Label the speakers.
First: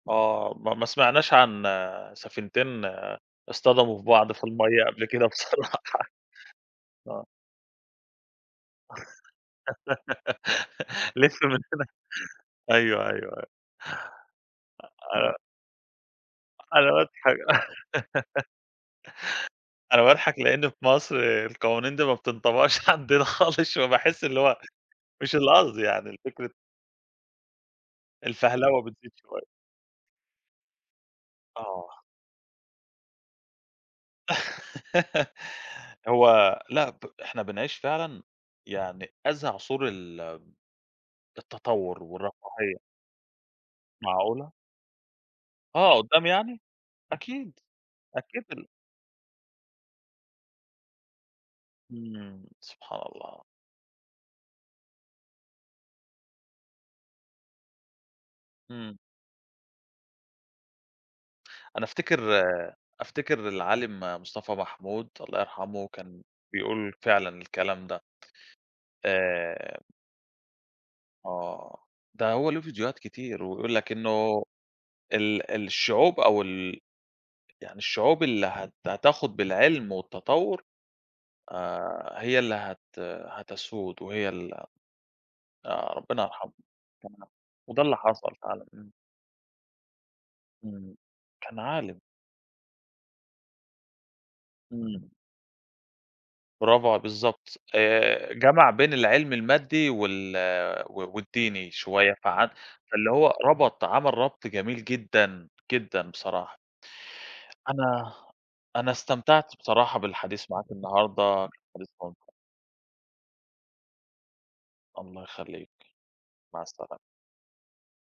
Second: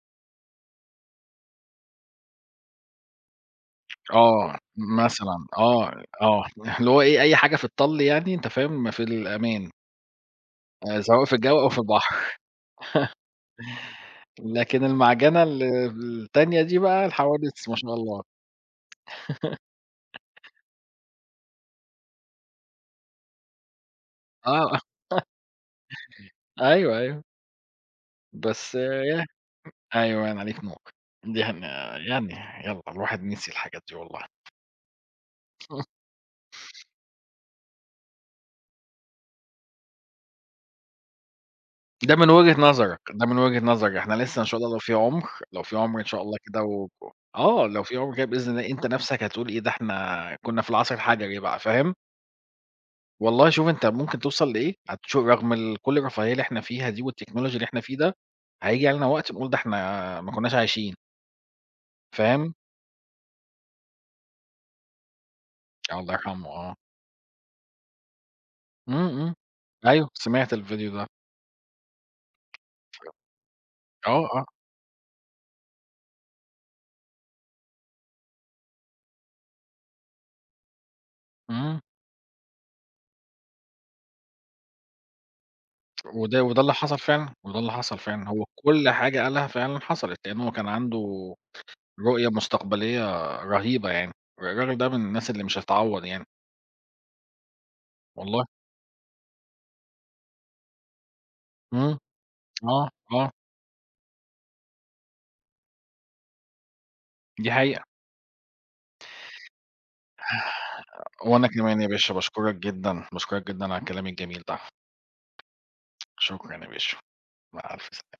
Speaker 1: آه، ما ما سمعناش عن سفينتين اصطدموا في بعض في
Speaker 2: آه،
Speaker 1: المَيّة قبل كده
Speaker 2: مثلًا
Speaker 1: بصراحة،
Speaker 2: آه آه، اللي هو إيه
Speaker 1: آه.
Speaker 2: أي حاجة في الطَلّ يعني، أنت فاهم في الأمان. آآ سواء في
Speaker 1: لسه
Speaker 2: الجو
Speaker 1: من
Speaker 2: أو في
Speaker 1: سنة
Speaker 2: البحر.
Speaker 1: أيوه، أيوه، أيوه.
Speaker 2: لكن المَعجَنة ال التانية دي
Speaker 1: أنا
Speaker 2: بقى
Speaker 1: باضحك.
Speaker 2: الحوادث ما شاء الله.
Speaker 1: أنا باضحك لإن في مصر القوانين دي ما بتنطبقش عندنا خالص، فباحس اللي هو
Speaker 2: آه.
Speaker 1: مش القصد يعني الفكرة
Speaker 2: أيوه، أيوه. بس
Speaker 1: الفهلوه بتزيد
Speaker 2: يه،
Speaker 1: شوية.
Speaker 2: أيوه يعني عليك نور، ده إحنا
Speaker 1: آه.
Speaker 2: يعني يالّا الواحد نسي الحاجات دي والله.
Speaker 1: هو لأ، ب إحنا بنعيش فعلًا، يعني أزهى عُصور ال التطور
Speaker 2: ده من وجهة
Speaker 1: والرفاهية.
Speaker 2: نظرك، ده من وجهة نظرك، إحنا لسه إن
Speaker 1: معقولة!
Speaker 2: شاء الله لو في عُمر، لو في
Speaker 1: آه
Speaker 2: عُمر إن شاء
Speaker 1: قُدام
Speaker 2: الله
Speaker 1: يعني؟
Speaker 2: كده و و
Speaker 1: أكيد،
Speaker 2: آه، لو في عُمر كده
Speaker 1: أكيد
Speaker 2: بإذن
Speaker 1: ال
Speaker 2: الله، أنت نَفسَك هتقول إيه ده إحنا كُنّا في العصر الحَجَري بقى فاهم؟
Speaker 1: امم سبحان الله.
Speaker 2: والله شوف أنت ممكن تَوصَل لإيه، هتشوف رغم ال كُلّ الرفاهية اللي إحنا فيها دي والTechnology اللي إحنا فيه ده، هييجي
Speaker 1: امم.
Speaker 2: علينا وقت نقول ده إحنا ما كُنّاش عايشين.
Speaker 1: أنا أفتكر
Speaker 2: فاهم؟
Speaker 1: أفتكر العالِم مصطفى محمود الله يرحمه،
Speaker 2: الله
Speaker 1: كان
Speaker 2: يرحمه آه.
Speaker 1: بيقول فعلًا الكلام ده.
Speaker 2: امم امم،
Speaker 1: آآ
Speaker 2: أيوه، سمعت الفيديو ده.
Speaker 1: آه، ده هو له فيديوهات كتير، ويقول لك
Speaker 2: [unintelligible] آه،
Speaker 1: إنه
Speaker 2: آه.
Speaker 1: ال الشعوب أو ال يعني الشعوب اللي هت هتاخد بالعلم والتطور،
Speaker 2: امم.
Speaker 1: آآ هي اللي هت هتسود، وهي ال آآ ربنا
Speaker 2: وده
Speaker 1: يرحمه،
Speaker 2: وده اللي حصل
Speaker 1: [unintelligible]
Speaker 2: فعلًا، وده اللي
Speaker 1: وده اللي
Speaker 2: حصل فعلًا،
Speaker 1: حصل
Speaker 2: هو
Speaker 1: فعلًا،
Speaker 2: كُلّ
Speaker 1: امم.
Speaker 2: حاجة قالها فعلًا حَصَلت، لإنه هو كان
Speaker 1: امم،
Speaker 2: عنده
Speaker 1: كان عالِم.
Speaker 2: رؤية مستقبلية رهيبة يعني، ر الراجل ده من
Speaker 1: امم.
Speaker 2: الناس اللي مش هتتعوض يعني.
Speaker 1: براڤو ع بالضبط، آآ
Speaker 2: والله.
Speaker 1: جمع بين العلم المادي وال و والديني
Speaker 2: امم،
Speaker 1: شوية، فع
Speaker 2: آه،
Speaker 1: فاللي
Speaker 2: آه.
Speaker 1: هو ربط عمل ربط جميل جدًا، جدًا بصراحة.
Speaker 2: دي حقيقة.
Speaker 1: أنا أنا استمتعت بصراحة بالحديث معاك النهارده،
Speaker 2: وأنا
Speaker 1: كان
Speaker 2: كمان
Speaker 1: حديث
Speaker 2: يا باشا
Speaker 1: ممتع.
Speaker 2: باشكرك جدًا، باشكرك جدًا، على الكلام الجميل ده.
Speaker 1: الله يخليك،
Speaker 2: شكرًا
Speaker 1: مع
Speaker 2: يا باشا،
Speaker 1: السلامة.
Speaker 2: مع ألف سلامة.